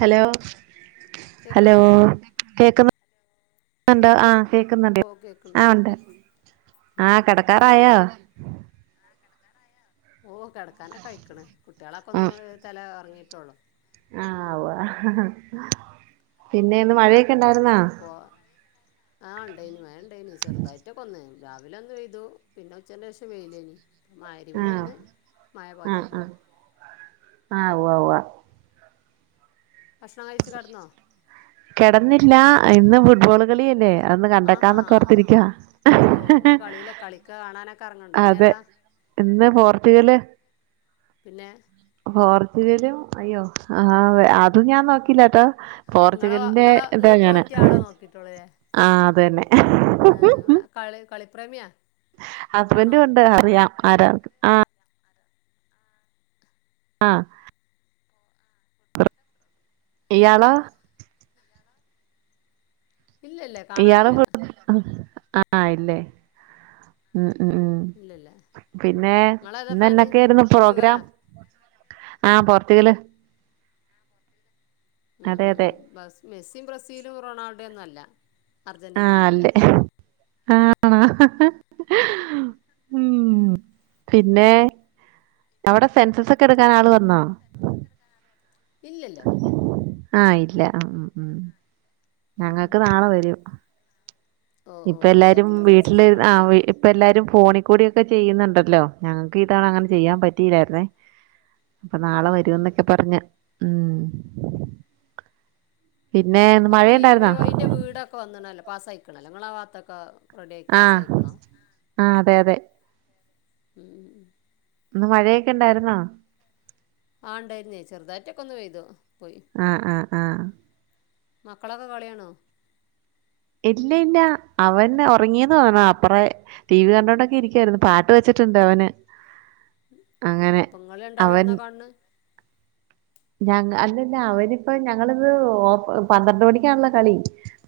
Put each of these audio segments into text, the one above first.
Hello hello കേൾക്കണില്ലേ കേക്ക് ന്നുണ്ടോ കേൾക്കണ് ആഹ് കേക്കുന്നുണ്ട് ഓ കേൾക്കണ് ആഹ് ഉണ്ട്. ആഹ് സുഖമല്ലേ കടക്കാറായോ? ഓഹ് കടക്കാനൊക്കയ്ക്ക്ണ് കുട്ട്യെളൊക്കൊന്ന് ഉം ഒര് തല ഒർങ്ങിട്ടൊള്ളൂ. ആഹ് ഉവ്വ പിന്നെ ഇന്ന് മഴയൊ അപ്പോ ആഹ് ഉണ്ടെയ്നി മഴ ണ്ടേനി ചെറർതായിട്ടൊക്കൊന്ന് രാവിലൊന്ന് പെയ്തു പിന്നെ ഉച്ചന്റെഷം വെയ്ലേനി. ആഹ് മഗ്റിബിനൊന്നു മഴ ആഹ് പാറ്റിപ്പോയി. ആഹ് ആഹ് ഉവ്വ ഉവ്വ. ഭക്ഷണം കഴിച്ച് കട്ന്നോ? കെടന്നില്ല ഇന്ന് ഫുട്ബോൾ കളിയല്ലേ അതൊന്ന് കണ്ടെക്കാന്നൊക്കൊർത്തിരിക്കാ. ഓഹ് ഇന്ന് കളില കളിക്ക കാണാനൊക്കെർങ്ങ്ണ്ടോ അതെ ഇന്നേതാ? ഇന്ന് പോർച്ചുഗല്. പിന്നെ പോർച്ചുഗലും അയ്യോ ആ തെ അതും ഞാൻ നോക്കില്ലാട്ടോ നിങ്ങളെ പോർച്ചുഗലിന്റെ നിങ്ങളെ നിങ്ങൾക്ക് ഇതാഞാന് പറ്റിയ ആളെ ആഹ് അതെന്നെ. ആഹ് കളി കളിപ്രേമ്യ കാണോ? ആഹ് അറിയാം. ആരാന്നൊക്കെ ആഹ് ആഹ് ഇയാളോ? ഇല്ലല്ല ഇയാള് ഫുട് ആഹ് ഇല്ലേ ഉം ഉം ഉം ഇല്ലല്ല പിന്നെ നിങ്ങളേതാ ഫാന് ഇന്നെനെക്കെയിര്ന്നു പ്രോഗ്രാം? പോർച്ചുഗലാ ആഹ് പോർച്ചുഗല്. ഉം അതെ ഉം അതെ ഉം ബസ് മെസ്സി ബ്രസീലും റൊണാൾഡ്യൊന്നല്ല. ആഹ് അല്ലേ ആണോ ഉം പിന്നെ അവടെ സെൻസസൊക്കെട്ക്കാൻ ആള് വന്നോ? ഇല്ലല്ലോ ആഹ് ഇല്ല ആ ആ ആ ഉം ഉം ഞങ്ങക്ക് നാളെ വരും ഓ ഓ ഇപ്പ എല്ലാരും പഞ്ചായത്തിൻ്റെ വീട്ടില് സെൻസസൊക്കെ ആ ഉണ്ടല്ലേ വി ഇപ്പ എല്ലാരും ഫോണിൽ കൂടിക്കെ ചെയ്യുന്നുണ്ടല്ലോ ഞങ്ങൾക്ക് ഈതവണ അങ്ങനെ ചെയ്യാൻ പറ്റില്ലാരുന്നേ അപ്പൊ ആ നാളെ ആ ആ വരുന്നൊക്കെ പറഞ്ഞ ഉം പിന്നെ ഇന്ന് ഇപ്പൊ പി എം എ മഴയുണ്ടായിരുന്നോ വൈന്റെ വീടൊക്കെ വന്നണല്ലോ പാസ്സയിക്കണല്ലോ ഇങ്ങള വാത്തൊക്കെ റെഡി ആഹ് പാസായിക്കണോ ആഹ് അതെ അതെ ഇന്ന് മഴയൊക്കെ ഇണ്ടായിരുന്നോ ആ ഉണ്ടായിരുന്നേ ചെറുതായിട്ടൊക്കെ ഒന്ന് വയ്തോ പോയി ആ ആഹ് ആഹ് മക്കളൊക്കെ കളിയണോ ഇല്ല ഇല്ല അവൻ ഉറങ്ങിയന്ന് തോന്നാണ് അപ്പറേ ടി വി കണ്ടുകോണ്ടൊക്കെ ഇരിക്കായിരുന്നു പാട്ട് വെച്ചിട്ടുണ്ട് അവന് അങ്ങനെ അപ്പം നിങ്ങൾ രണ്ടാളും അവൻ എവിടുന്നാ കാണുന്നത് ഞ അല്ലല്ല അവനിപ്പ ഞങ്ങളിത് ഓ പന്ത്രണ്ട് മണിക്കാണല്ലോ കളി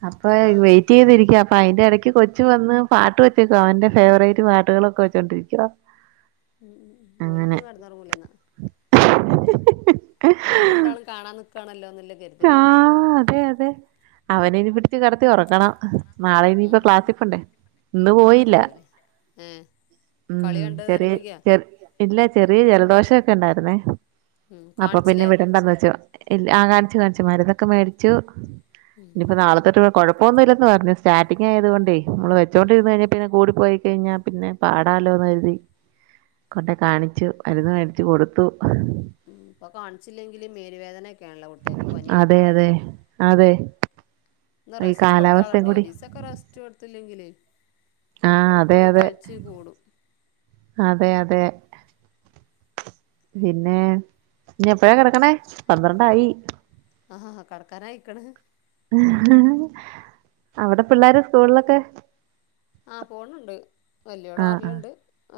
അപ്പൊ ആ ആ വെയിറ്റ് ചെയ്തിരിക്ക അപ്പ അയിന്റെ ഇടയ്ക്ക് കൊച്ചു വന്ന് പാട്ട് വെച്ചേക്കോ അവന്റെ ഫേവറേറ്റ് പാട്ടുകളൊക്കെ വെച്ചോണ്ടിരിക്കുവ മം മ്മ് ഓലന്നും കടന്നറങ്ങൂലന്നാ ഇങ്ങള് രണ്ടാള് കാണാ നിക്കാണല്ലോ എന്നല്ല കരു യാ ആ അതെ അതെ അവന് ഇനി ച് കടത്തി ഉറക്കണം നാളെ ഇനിയിപ്പ ക്ലാസ്സി പോണ്ടേ ഇന്ന് ആ് പോയില്ല രാവിലെ ഏഹ് കളി ഉം കണ്ട ചെറിയ നേരം വയ്ക്യോ ചെറി ഇല്ല ചെറിയ ജലദോഷക്കെ ഉണ്ടായിരുന്നേ ഉം അപ്പൊ പിന്നെ കാണിച്ചില്ലേ വിടണ്ടന്ന് വെച്ചു ല്ല ആ കാണിച്ചു കാണിച്ചു മരുന്നൊക്കെ മേടിച്ചു ഉം ഇനിയിപ്പോ നാളെത്തൊട്ട കുഴപ്പൊന്നുമില്ലെന്ന് പറഞ്ഞു സ്റ്റാറ്റിങ് ആയത് കൊണ്ടേ നമ്മള് വെചോണ്ടിരുന്നു കഴിഞ്ഞാൽ പിന്നെ കൂടി പോയി കഴിഞ്ഞാൽ പിന്നെ ആ പാടാലോന്ന് കരുതി കൊണ്ട കാണിച്ചു അരുന്ന് മേടിച്ചു കൊടുത്തു ഉ ഇപ്പൊ കാണിച്ചില്ലെങ്കിലും മേലുവേദനയൊക്കെയാണല്ലോ കുട്ടികാക്ക് പനി അതെ വരുന്നത് അതെ അതെ ന്ന് ഈ റെസ്റ്റ് കാലാവസ്ഥയും കൊടുത്താളണ്ടേ കൂടി ഒരീസക്കോ ഒക്കെ റസ്റ്റ് കൊടുത്തില്ലെങ്കിലെ ആഹ് കുട്ടള് അതെ പോയി അതെ കളിച്ച ച്ച് കൂടു അതെ അതെ പിന്നെ ഇനി എപ്പഴാ കിടക്കണേ പന്ത്രണ്ടായി ആഹാ ആ കടക്കാനയിക്കണ് അവിടെ പിള്ളര് സ്കൂളിലൊക്കെ ആ പോണുണ്ട് വല്യോള് ആഹ് ആഹ് ആറിലുണ്ട്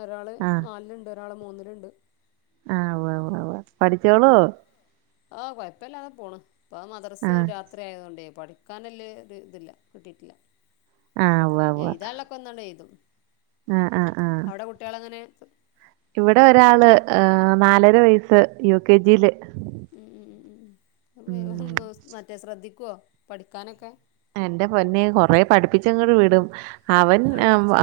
ഒരാള് നാലിലുണ്ട് ഒരാള് മൂന്നിലുണ്ട് ആ വ്വ് വ്വ് വ്വാ ഉം ആഹ കൊഴപ്പില്ലാതെ പോണ് ഇപ്പ മദ്രസ് ആഹ് രാത് അത്ര ആയതുകൊണ്ടേ പഠിക്കാനൻല്ലേ ഇതില്ല കിട്ടിയിട്ടില്ല ആഹ് ഉവ്വ ഉവ്വ ചെയ്താുള്ളൊക്കെ എന്താണ്ട് ചെയ്തു ആഹ് ആഹ് ആഹ് അവിടെ കുട്ടികള അങ്ങനെ ഇവിടെ ഒരാള് നാലര വയസ്സ് യു കെ ജിയില് ഉം ഉ ഉ ഉം ഉ മറ്റേ ശ്രദ്ധിക്കുവോ പഠിക്കാനൊക്കെ എന്റെ പൊന്നെ കൊറെ പഠിപ്പിച്ചങ്ങോട് വിീടും അവൻ ഇങ്ങള് പഠിച്ചു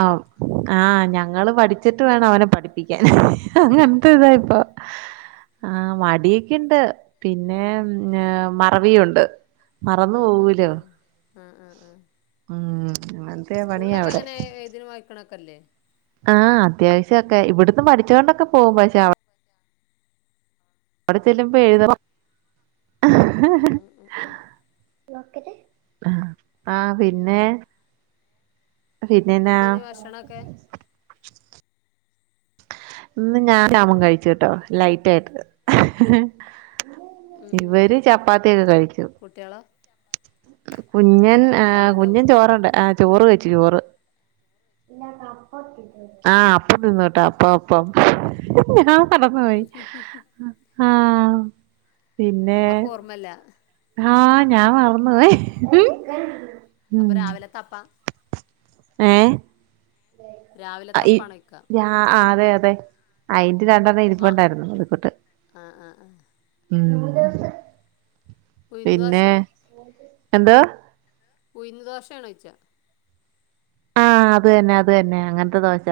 ആഹ് ഞങ്ങള് പഠിച്ചിട്ട് വേണം അവനെ പഠിപ്പിക്കാൻ അങ്ങനത്തെ ഇതാ ഇപ്പ ആ മടിയൊക്കെുണ്ട് പിന്നെ ഉം മറവിയുംുണ്ട് മറന്നു പോകൂലോ ആ ആ ആ ആ ആഹ് സ്കൂളിലൊക്കെ അങ്ങനെ ഏതിനും വായിക്കണക്കെല്ലേ ആഹ് അത്യാവശ്യൊക്കെ ഇവിടന്ന് പഠിച്ചുകൊണ്ടൊക്കെ പോകുമ്പ പക്ഷേ അവിടെ ചെല്ലുമ്പൊ എഴുത ആഹ് ആഹ് ആഹ് ആഹ് ആഹ് ആഹ് പിന്നെ പിന്നെന്നാ [unintelligible] ഭാഷണക്കെ ഇന്ന് ഞാൻ ശാമം കഴിച്ചുട്ടോ ലൈറ്റ് ആയിട്ട് ഉം ഉം ഇവര് ചപ്പാത്തിയൊക്കെ കഴിക്കും [unintelligible] ഉം കുഞ്ഞൻ ഉം ആഹ കുഞ്ഞൻ കറിണ്ടാവോ ചോറുണ്ട് ആഹ് ചോറ് കയ്ച്ചു ചോറ് ആഹ് അപ്പ നിന്നട്ടാ അപ്പ അപ്പം [unintelligible] പിന്നെ ഒന്നുല്ലാ ആഹ് ഞാൻ മറന്ന് പോയി അപ്പൊ രാവിലെ അപ്പ ഏ രാവിലത്തപ്പാണോയ്ക്കാ അതെ അതെ അയിന്റെ രണ്ടെണ്ണം മാ ഇരിപ്പുണ്ടായിരുന്നു അതിക്കൊട്ട് ആഹ് ആഹ് ആഹ് ഉം ഉഴുന്ന് ദോശ പിന്നെ എന്താ ഉഴുന്ന് ദോശയാണൊഴിച്ചെ അതുതന്നെ അത് തന്നെ അങ്ങനത്തെ ദോശ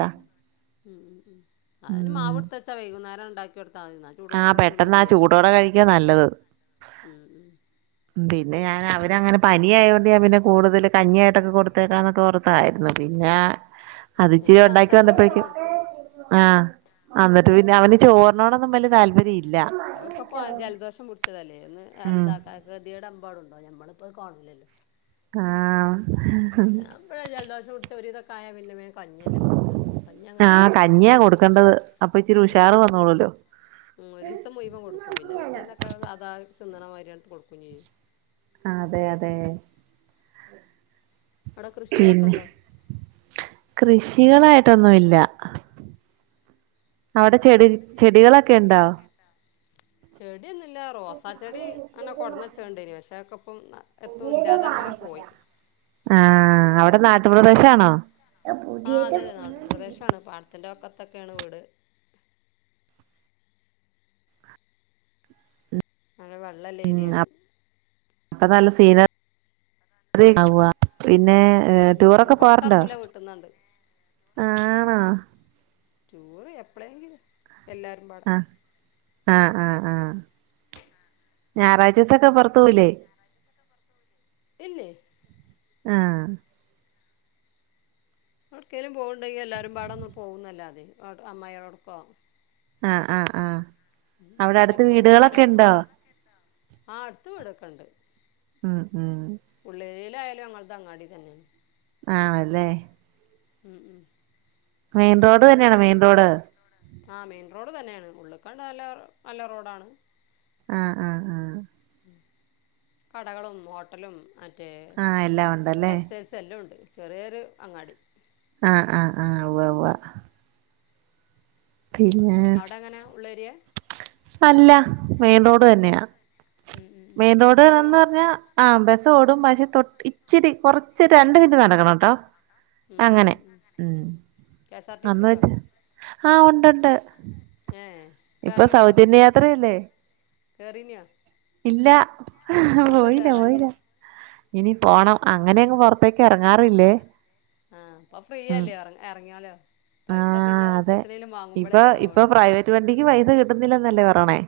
ഉം അതിന് ഉം മാവിടുത്ത വച്ചാ വൈകുന്നേരം ഉണ്ടാക്കി കൊടുത്താൽ മതി ആഹ് ചൂടോട്ക്കനെ തിന്നും പെട്ടെന്ന് ആഹ് ചെയ്യാലോ ചൂടോടെ കഴിക്കാ നല്ലത് ഉം ഉം ഉം പിന്നെ ഞാൻ അവരങ്ങെ പനിയായോണ്ട് ഞാൻ പിന്നെ കൂടുതൽ കഞ്ഞിയായിട്ടൊക്കെ കൊടുത്തേക്കാന്നൊക്കെ ഓ കായിരുന്നു പിന്നെ അത്ച്ചിരി പിന്നെ ഉണ്ടാക്കി തണുത്തതന്നെ പിന്നിം വന്നപ്പോഴേക്കും കൊടുത്ത് ആഹ് എന്നിട്ട് പിന്നെ അവന് ചോറിനോടൊന്നും വലിയ താല്പര്യം ഇല്ല അത് ഇപ്പൊ ജലദോഷം പുടിച്ചതല്ലേ എന്ന് ഉം ഇതാക്ക ഗതിയുടെ അമ്പാടുണ്ടോ ഞമ്മളിപ്പോ കോണില്ലല്ലോ ആഹ [unintelligible] ജലദോഷം പുടിച്ചച്ച് ഒരുരിതൊയ പിന്നേ കഞ്ഞി തന്നെ കൊടുക്ക കഞ്ഞി അങ്ങനെ ആഹ് കൊടുക്കും കഞ്ഞിയാ കൊടുക്കേണ്ടത് അപ്പൊ ഇച്ചിരി ഒരു ഉഷാറ് വന്നോളൂല്ലോ ദിവസം മുഴുവം കൊടുക്കും പിന്നെ പിറ്റേന്നൊക്കെ സാധാ നിന്നാണ മാതിരിയാടുത്ത് കൊടുക്കും ചെയ്യും ആഹ് അതെ അതെ അവിടെ കൃഷികളൊക്കെ പിന്നെ ഉണ്ടോ കൃഷികളായിട്ടൊന്നുമല്ല അവിടെ ചെടി ചെടികളൊക്കെ ഉണ്ടോ ചെടിയൊന്നുല്ല റോസാ ചെടി അങ്ങനെ കൊടന്ന വെച്ച പക്ഷേക്കെ ഇപ്പം ഒറ്റയില്ല അതങ്ങനെ പോയി ആഹ് അവിടെ നാട്ടുപ്രദേശം ആണോ? ആഹ അത് അതെ നാട്ടിൻ പ്രദേശമാണ് പാടത്തിന്റെ വക്കത്തൊക്കെയാണ് വീട്. അങ്ങനെ വെള്ളല്ല ഏരിയാണ്. അതാണ് നല്ല സീന ആവു- പിന്നെ ഉം, ഉം. അതിന് ടൂറൊക്കെ പോവാറുണ്ടോ പുറത്തിറങ്ങൂല വീട്ടിൽ നിന്നുണ്ട് ആണോ- ടൂർ എപ്പളെങ്കിലും എല്ലാവരും പാടെ- ആഹ് ആഹ് ആഹ് ഞായറാഴ്ചക്കൊകെ പുറത്തു പോവുല്ലേ? ഇല്ലേ. ആഹ എവിടക്കേലും പോകുന്നുണ്ടെങ്കിൽ എല്ലാവരും പാടൊന്നും പോകുന്നല്ലാ മതി അമ്മായിയോടൊപ്പം- ആഹ് ആഹ് ആഹ് അവിടെ അടുത്ത് മുലപ്പം വീടുകളൊക്കെ ഉണ്ടോ? ആഹ് അടുത്ത് വീട് ഒക്കെയുണ്ട്. ഉം ഉം ഉള്ളേരിയിൽ ആയാലും ഞങ്ങളുടെ അങ്ങാടി തന്നെയാണ്. ആണല്ലേ. ഉം ഉം. മെയിൻറോഡ് തന്നെയാണ് മെയിൻ റോഡ്. ആ മെയിൻ റോഡ് തന്നെയാണ് ഉള്ളിക്കാണ്ട് നല്ല നല്ല റോഡാണ്. ആഹ് ആഹ് ആഹ്... കടകളും ഹോട്ടലും മറ്റേ ആഹ് എല്ലാം ഉണ്ടല്ലേ കസ്- ല്ലാ ഉണ്ട് ചെറിയൊരു അങ്ങാടി. ആഹ് ആഹ് ആഹ് ഉവാ ഉവാ. പിന്നെ അവിടെ എങ്ങനെ ഉള്ള ഏരിയ അല്ല മെയിൻറോഡ് തന്നെയാ- ഉം ഉം ഉം മെയിൻ റോഡ് ബസ്സൊക്കെ എന്ന് പോണോ പറഞ്ഞാൽ ആ ബസ്സോടും പക്ഷെ തൊട്ട് ഇച്ചിരി കൊറ- ച്ച് രണ്ട് മിൻറ്റ് നടക്കണോട്ടോ ഉം ഉം അങ്ങനെ ഉം ഉം- K S R T C അമ്മ ഉണ്ടോ [unintelligible] ആഹ് ഒണ്ടൊണ്ട്. ഏ ഇപ്പൊ സൗജന്യ യാത്രയല്ലേ? കേറീന്യോ? ഇല്ല ഹ് പോയില്ല കേറാഞ്ഞ് പോയില്ല. ഇനി പോണം അങ്ങനെയങ്ങ് പൊറത്തേക്ക് എറങ്ങാറില്ലേ. ആഹ് പ്പൊ ഫ്രീയല്ലേ എറ എറങ്ങിയോല് പൈസ പിന്നെ ആഹ് എത്രേലും വാങ്ങുമ്പോളേ ചെലവാവുള്ളൂ. റ്റുവണ്ടിക്ക് പൈസ കിട്ടുന്നില്ലെന്നല്ലേ പറേണെ.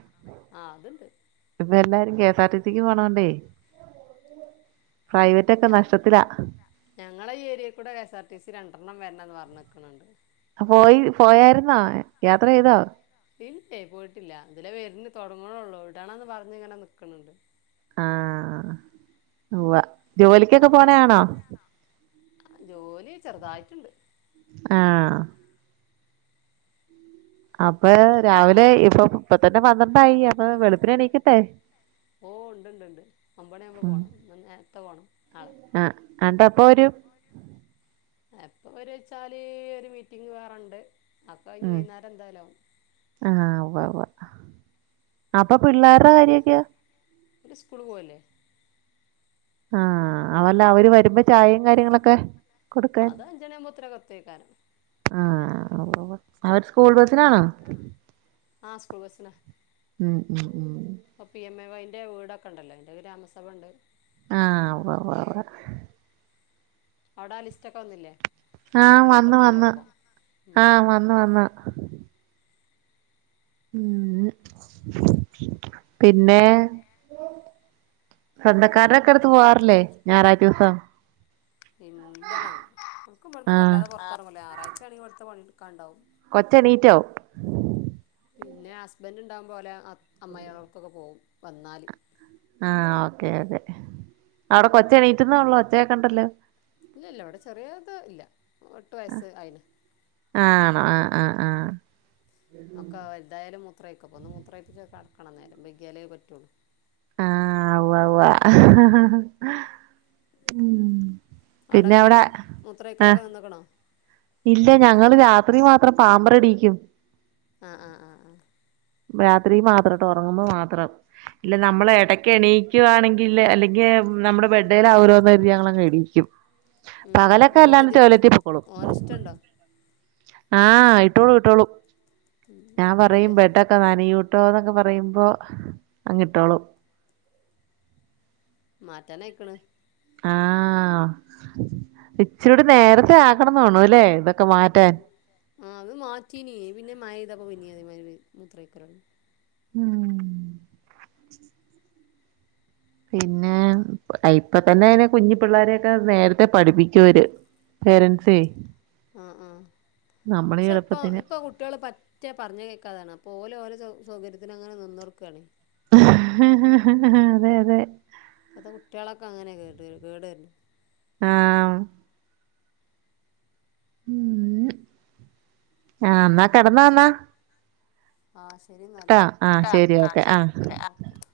ആഹ് അത്ണ്ട്. ഇപ്പോ എല്ലാരും കെസാർടിസിക്ക് പോണോണ്ടെ. പ്രൈവറ്റക്കെ നഷ്ടത്തിലാ- ഞങ്ങള ഈ ഏരിയേകൂടെ ഏസാർടിസി രണ്ടെണ്ണം വരണന്ന് പറഞ്ഞ്ക്കണ് പോയി പോയാരുന്നോ യാത്ര ചെയ്തോ. ഇല്ലേ പോയിട്ടില്ല ഇതിലെ വരണ് തൊടങ്ങുണള്ളൂ വിടണന്ന് പറഞ്ഞ്ങ്ങനെ നിക്ക്ണ് ണ്ട്. ആഹ് ഉവ്വ ജോലിക്കെക്കെ അപ്പം പോണയാണോ? ജോലി ചെറുതായിട്ടുണ്ട്. ആഹ്... അപ്പ രാവിലെ ഇപ്പൊ ഇപ്പ തന്നെ പന്ത്രണ്ടായി അപ്പൊ വെളുപ്പിനെണീക്കണ്ടെ- ഓ ണ്ട്ണ്ട്ണ്ട് ഒമ്പണിയാവുമ്പോ പോണം ന്ന് നേരത്തെ പോണം നാളെ- ആ ആണ്ട്ട് എപ്പൊ വരും. എപ്പോ വരു വെച്ചാല് ഒരു മീറ്റിംങ് വേറണ്ട് ആ കഴിഞ്ഞ് ഉം വൈകുന്നേരം എന്തായാലാകും. ആഹ് ഉവ്വവ്വാ അപ്പൊ പിള്ളേറെ കാര്യൊക്കെ- അവര് സ്കൂള് പോവല്ലേ. ആഹ് അല്ല അവര് വരുമ്പോ ചായേം കാര്യങ്ങളെക്കെ- [unintelligible] ആഹ് അവര് സ്കൂൾ ബസിനാണോ- ആഹ് സ്കുൾ ബസ്സില ഉം ഉം ഉം പ്പ പി എം എ വൈ ഇന്റെ വീടൊക്കെണ്ടല്ലോ അയ്ന്റെ ഗ്രാമസഭണ്ട് ആഹ് ഉവ്വവ്വവ്വ അവിടാ ലിസ്റ്റക്കെ വന്നില്ലേ? ആഹ് എല്ലായിടത്തും വന്ന് എത്തിണ്ടാവും വന്ന് ഇപ്പോൾ ഉം. ആഹ് വന്ന് വന്ന് ഉംഹ് പിന്നെ സ്വന്തക്കാർറെക്കെടുത്ത് പോവാറില്ലേ ഞായറായ്റ്റോസം? ഇല്ല ഇൻക്കുബ്ടുന്ന് ആഹ് വല്ലാതെ പൊറത്താറങ്ങൂല്ല ആറാഴ്ചാണെങ്കി ഇവ്ടുത്തെ പണിട്ക്കാണ്ടാവും. കൊച്ചെണീറ്റോ? പിന്നെ ഹസ്ബൻഡ്ണ്ടാവുംബോലെ അ അമ്മായേളട്ക്കൊക്കെ പോവും വന്നാൽ ആഹ് ഓക്കേ ഓക്കേ അവിടെ കൊച്ചെണീറ്റെന്നോള്ളു ഒച്ചകേക്കണ്ടല്ലോ? ഇല്ലില്ല ഇവിടെ ചെറിയേത് ഇല്ല എട്ട് വയസ്സ് അയിന് ആണോ ആഹ് ആഹ് ആഹ് നക്ക വൽതായാലും മുത്രയ്ക്കപ്പം ഒന്ന് മുത്രയപ്പിച്ച് കടക്കണം നേരം വൈക്യാലേ പറ്റുള്ളൂ ആഹ് ഉവ്വ ഉവ്വാ അഹ്ആഹ് പിന്നെ അവിടെങ്ങനെ അവിടെ ആഹ് മുത്രയ്ക്കലൊക്കെ നിന്ന്ക്ക്ണോ? ഇല്ല ഞങ്ങള് രാത്രി മാത്രം പാമ്പറ് ഇടീക്കും. ആഹ് ആഹ് അ ആഹ് രാത്രി മാത്രട്ടോ ഒറങ്ങുമ്പം മാത്രം. ഇല്ലെ നമ്മളെട കെണീക്കുവാണെങ്കില് അല്ലെങ്കി നമ്മടെ ബെഡേലാവല്ലോന്ന് കരുതി ഞങ്ങളെണീക്കും. ഉം ഉം പകലൊക്കെ ഓന് അല്ലാണ്ട് കതി ടോയ്ളറ്റി പൊക്കോളും. ഓന് ഇഷ്ടമുണ്ടോ ആഹ് ഇട്ടോളൂ ഇട്ടോളും ഉം ഞാൻ പറയും തരക്കേടില്ല ബേട്ട ഒക്കെ നനയൂട്ടോ എന്നൊക്കെ പറയുമ്പോ അങ്ങിട്ടോളും. മാറ്റാനായിക്ണ്. ആഹ്. ഇച്ചിരൂടെ നേരത്തെ ആക്കണം തോന്നുണൂല്ലേ ഇതൊക്കെ മാറ്റാൻ. ആഹ് അത് മാറ്റീനീ പിന്നെ മയയ്തപ്പൊ പിന്നീ അതേ മായ്രി മെൽ മുത്രയ്ക്കലൊ ഉംഹ് പിന്നെ അയ് ഇപ്പ തന്നെ അയിന് കുഞ്ഞി പിള്ളോരെയൊക്കെ നേരത്തെ പഠിപ്പിക്കോര്. പേരൻസേ ആഹ് ആഹ്. നമ്മളെ ക്ഷെ പ്പം എളുപ്പത്തിന് ഇപ്പ കുട്ടിയേള് പ റ്റേ പറഞ്ഞേ കേക്കാതാണ്. അപ്പോ ഓൽ ഓലെ സൗ സൗകര്യത്തിനങ്ങനെ നിന്നൊട്ക്കാണെ. ആഹ് അതെ അതെ ഇപ്പത്തെ കുട്ടിയേളൊക്കെ അങ്ങനെ കേട് കേടര്നെ ആഹ് ഉം ആഹ് ന്നാ കെടന്നോന്നാ ആഹ് സെരി ഇന്നാല് ആഹ് ട്ടോ ശരി ആഹ് ഓക്കെ ശെരി [unintelligible]